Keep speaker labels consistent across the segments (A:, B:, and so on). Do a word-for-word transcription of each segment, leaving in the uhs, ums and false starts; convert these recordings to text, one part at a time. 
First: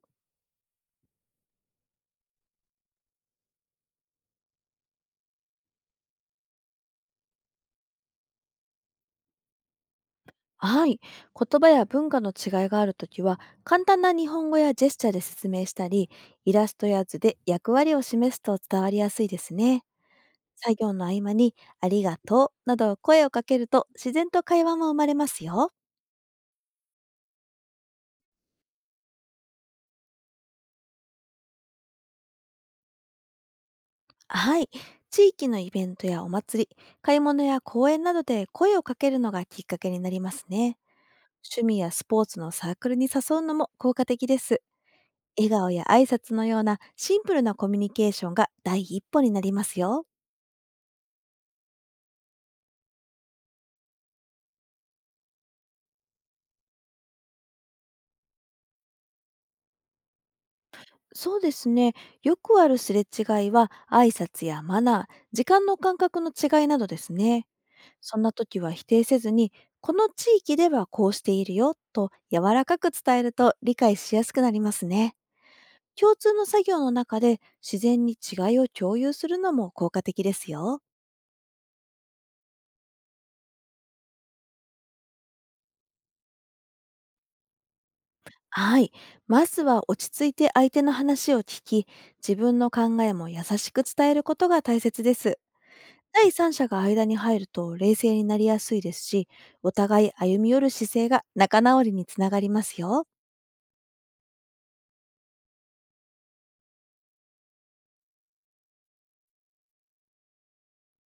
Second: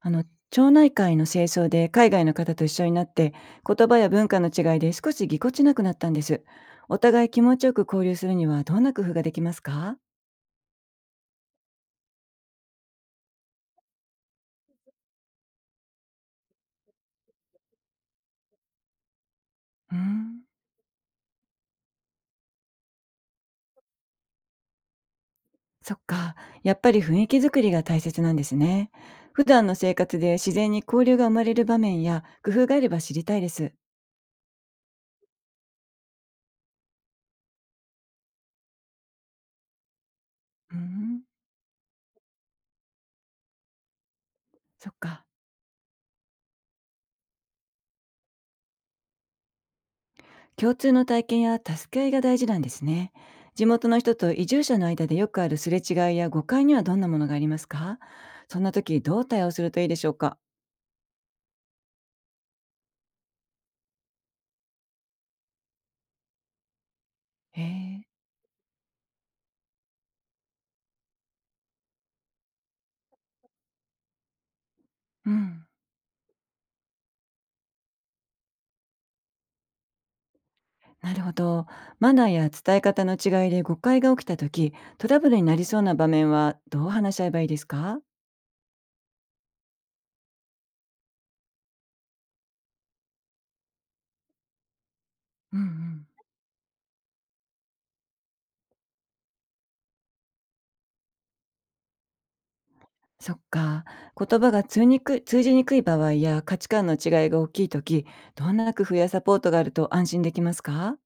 A: あの町内会の清掃で海外の方と一緒になって、言葉や文化の違いで少しぎこちなくなったんです。お互い気持ちよく交流するにはどんな工夫ができますか？
B: はい。言葉や文化の違いがあるときは、簡単な日本語やジェスチャーで説明したり、イラストや図で役割を示すと伝わりやすいですね。
A: うーん。
B: 作業の合間に、ありがとうなど声をかけると、自然と会話も生まれますよ。
A: そっか、やっぱり雰囲気作りが大切なんですね。普段の生活で自然に交流が生まれる場面や工夫があれば知りたいです。
B: はい。地域のイベントやお祭り、買い物や公園などで声をかけるのがきっかけになります
A: うー
B: ね。
A: ん。
B: 趣味やスポーツのサークルに誘うのも効果的です。
A: そっか、
B: 笑顔や挨拶のようなシンプルなコミュニケーションが第一歩になりますよ。
A: 共通の体験や助け合いが大事なんですね。地元の人と移住者の間でよくあるすれ違いや誤解にはどんなものがありますか？そんな時どう対応するといいでしょうか？
B: そうですね。よくあるすれ違いは、挨拶やマナー、時間の感覚の違いなどですね。
A: へえ。
B: そんな時は否定せずに、この地域ではこうしているよと柔らかく伝えると理解しやすくなりますね。
A: うん。
B: 共通の作業の中で自然に違いを共有するのも効果的ですよ。
A: なるほど。マナーや伝え方の違いで誤解が起きた時、トラブルになりそうな場面はどう話し合えばいいですか？
B: はい。まずは落ち着いて相手の話を聞き、自分の考えも優しく伝えることが大切です。
A: うんうん。
B: 第三者が間に入ると冷静になりやすいですし、お互い歩み寄る姿勢が仲直りにつながりますよ。
A: そっか。言葉が通にく通じにくい場合や価値観の違いが大きい時、どんな工夫やサポートがあると安心できますか？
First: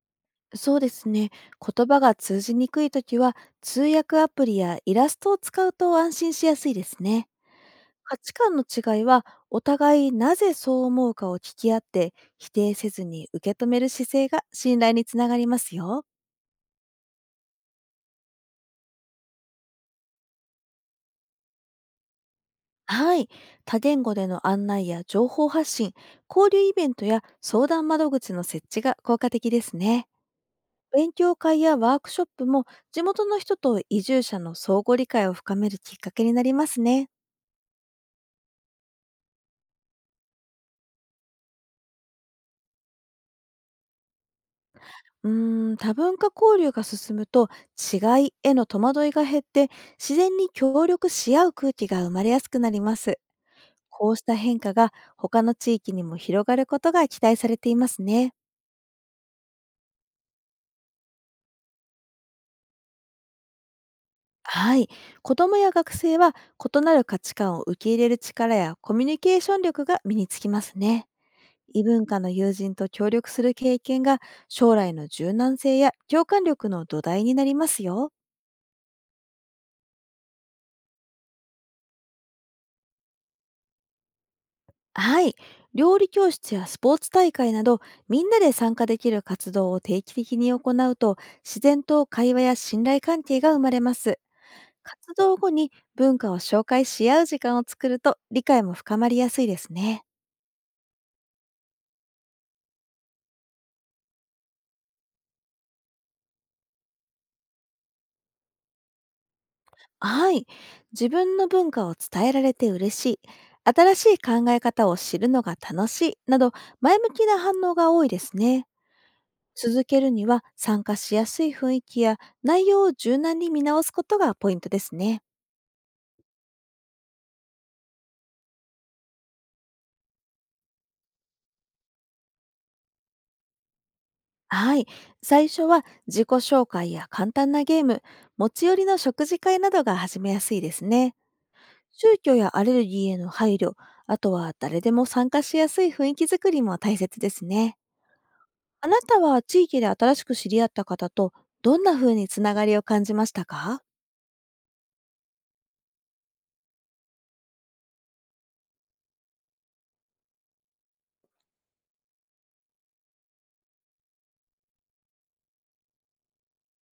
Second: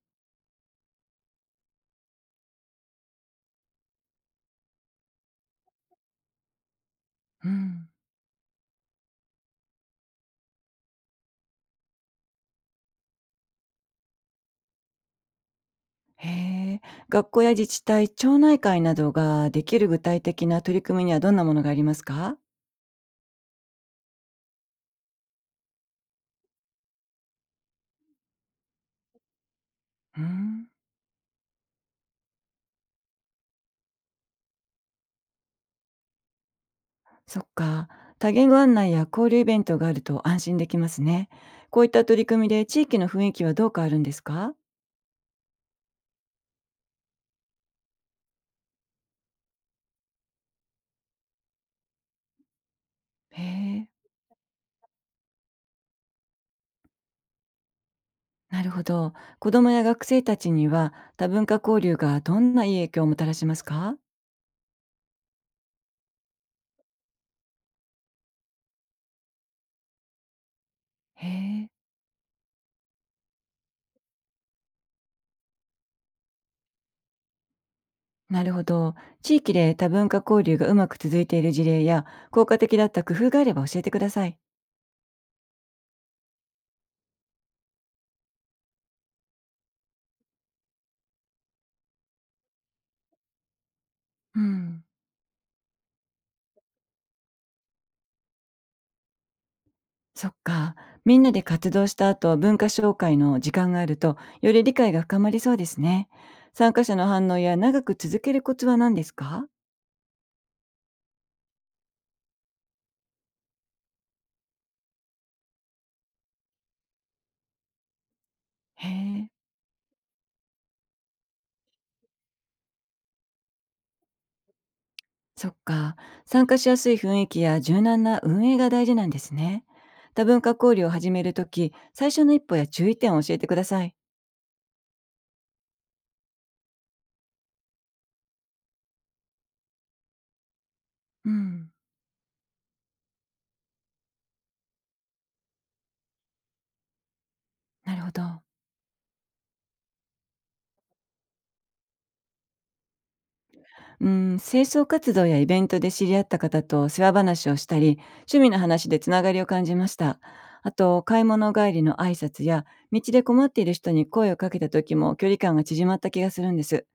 B: そうですね。言葉が通じにくいときは、通訳アプリやイラストを使うと安心しやすいですね。
A: うん。
B: 価値観の違いは、お互いなぜそう思うかを聞き合って、否定せずに受け止める姿勢が信頼につながりますよ。
A: へえ。学校や自治体、町内会などができる具体的な取り組みにはどんなものがありますか？
B: はい。多言語での案内や情報発信、交流イベントや相談窓口の設置が効果的ですね。
A: うーん。
B: 勉強会やワークショップも、地元の人と移住者の相互理解を深めるきっかけになりますね。
A: そっか。多言語案内や交流イベントがあると安心できますね。こういった取り組みで地域の雰囲気はどう変わるんですか？
B: うーん多文化交流が進むと、違いへの戸惑いが減って、自然に協力し合う空気が生まれやすくなります。
A: へえ。
B: こうした変化が、他の地域にも広がることが期待されていますね。
A: なるほど。子どもや学生たちには多文化交流がどんないい影響をもたらしますか？
B: はい。子どもや学生は、異なる価値観を受け入れる力やコミュニケーション力が身につきますね。
A: へえ。
B: 異文化の友人と協力する経験が、将来の柔軟性や共感力の土台になりますよ。
A: なるほど。地域で多文化交流がうまく続いている事例や効果的だった工夫があれば教えてください。
B: はい。料理教室やスポーツ大会など、みんなで参加できる活動を定期的に行うと、自然と会話や信頼関係が生まれます。
A: うん。
B: 活動後に文化を紹介し合う時間を作ると、理解も深まりやすいですね。
A: そっか。みんなで活動した後、文化紹介の時間があると、より理解が深まりそうですね。参加者の反応や長く続けるコツは何ですか？
B: はい。自分の文化を伝えられて嬉しい。新しい考え方を知るのが楽しい。など、前向きな反応が多いですね。
A: へえ、
B: 続けるには、参加しやすい雰囲気や内容を柔軟に見直すことがポイントですね。
A: そっか。参加しやすい雰囲気や柔軟な運営が大事なんですね。多文化交流を始めるとき、最初の一歩や注意点を教えてください。
B: はい。最初は自己紹介や簡単なゲーム、持ち寄りの食事会などが始めやすいですね。
A: うん、
B: 宗教やアレルギーへの配慮、あとは誰でも参加しやすい雰囲気づくりも大切ですね。
A: なるほど。
B: あなたは地域で新しく知り合った方と、どんな風につながりを感じましたか？
A: うん、清掃活動やイベントで知り合った方と世話話をしたり、趣味の話でつながりを感じました。あと、買い物帰りの挨拶や、道で困っている人に声をかけた時も距離感が縮まった気がするんです。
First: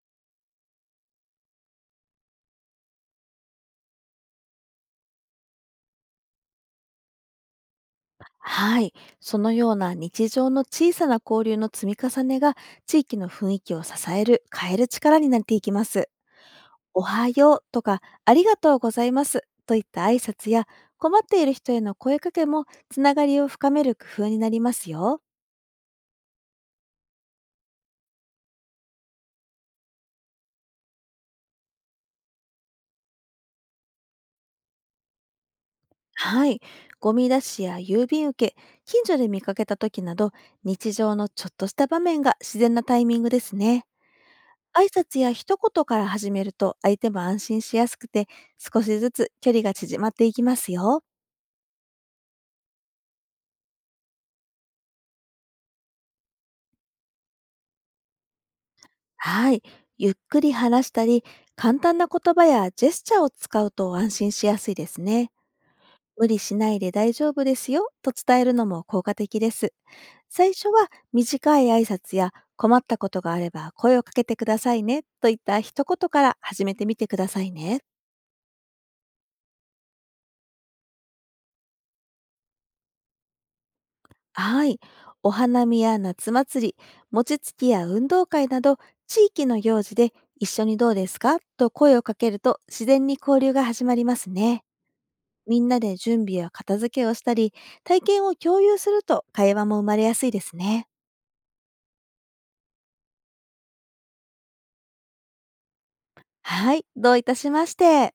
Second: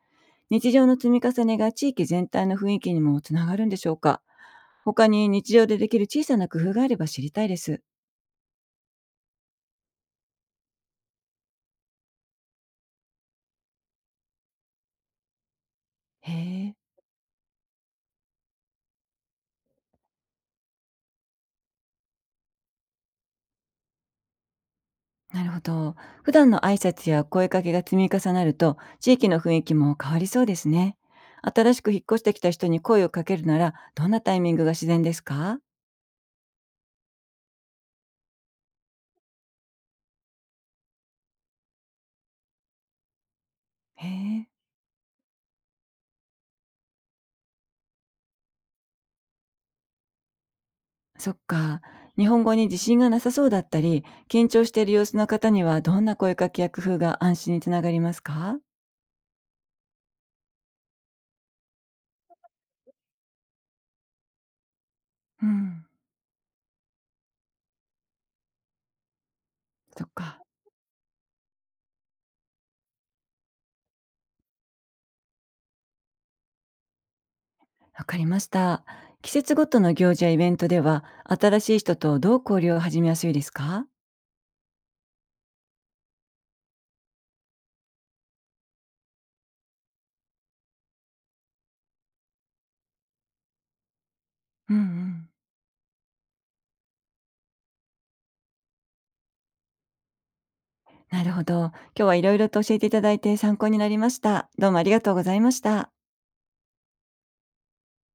A: 日常の積み重ねが地域全体の雰囲気にもつながるんでしょうか？他に日常でできる小さな工夫があれば知りたいです。
B: はい。そのような日常の小さな交流の積み重ねが、地域の雰囲気を支える、変える力になっていきます。
A: へえ。
B: おはようとかありがとうございますといった挨拶や、困っている人への声かけもつながりを深める工夫になりますよ。
A: なるほど。普段の挨拶や声かけが積み重なると、地域の雰囲気も変わりそうですね。新しく引っ越してきた人に声をかけるなら、どんなタイミングが自然ですか？
B: はい。ゴミ出しや郵便受け、近所で見かけた時など、日常のちょっとした場面が自然なタイミングですね。
A: へえ、
B: 挨拶や一言から始めると、相手も安心しやすくて、少しずつ距離が縮まっていきますよ。
A: そっか。日本語に自信がなさそうだったり、緊張している様子の方には、どんな声かけや工夫が安心につながりますか？
B: はい。ゆっくり話したり、簡単な言葉やジェスチャーを使うと安心しやすいですね。
A: うん、
B: 無理しないで大丈夫ですよと伝えるのも効果的です。
A: そっか。
B: 最初は、短い挨拶や困ったことがあれば声をかけてくださいねといった一言から始めてみてくださいね。
A: わかりました。季節ごとの行事やイベントでは、新しい人とどう交流を始めやすいですか？
B: はい。お花見や夏祭り、餅つきや運動会など、地域の行事で一緒にどうですかと声をかけると、自然に交流が始まりますね。
A: うんうん。
B: みんなで準備や片付けをしたり、体験を共有すると会話も生まれやすいですね。
A: なるほど。今日はいろいろと教えていただいて参考になりました。どうもありがとうございました。
B: はい。どういたしまして。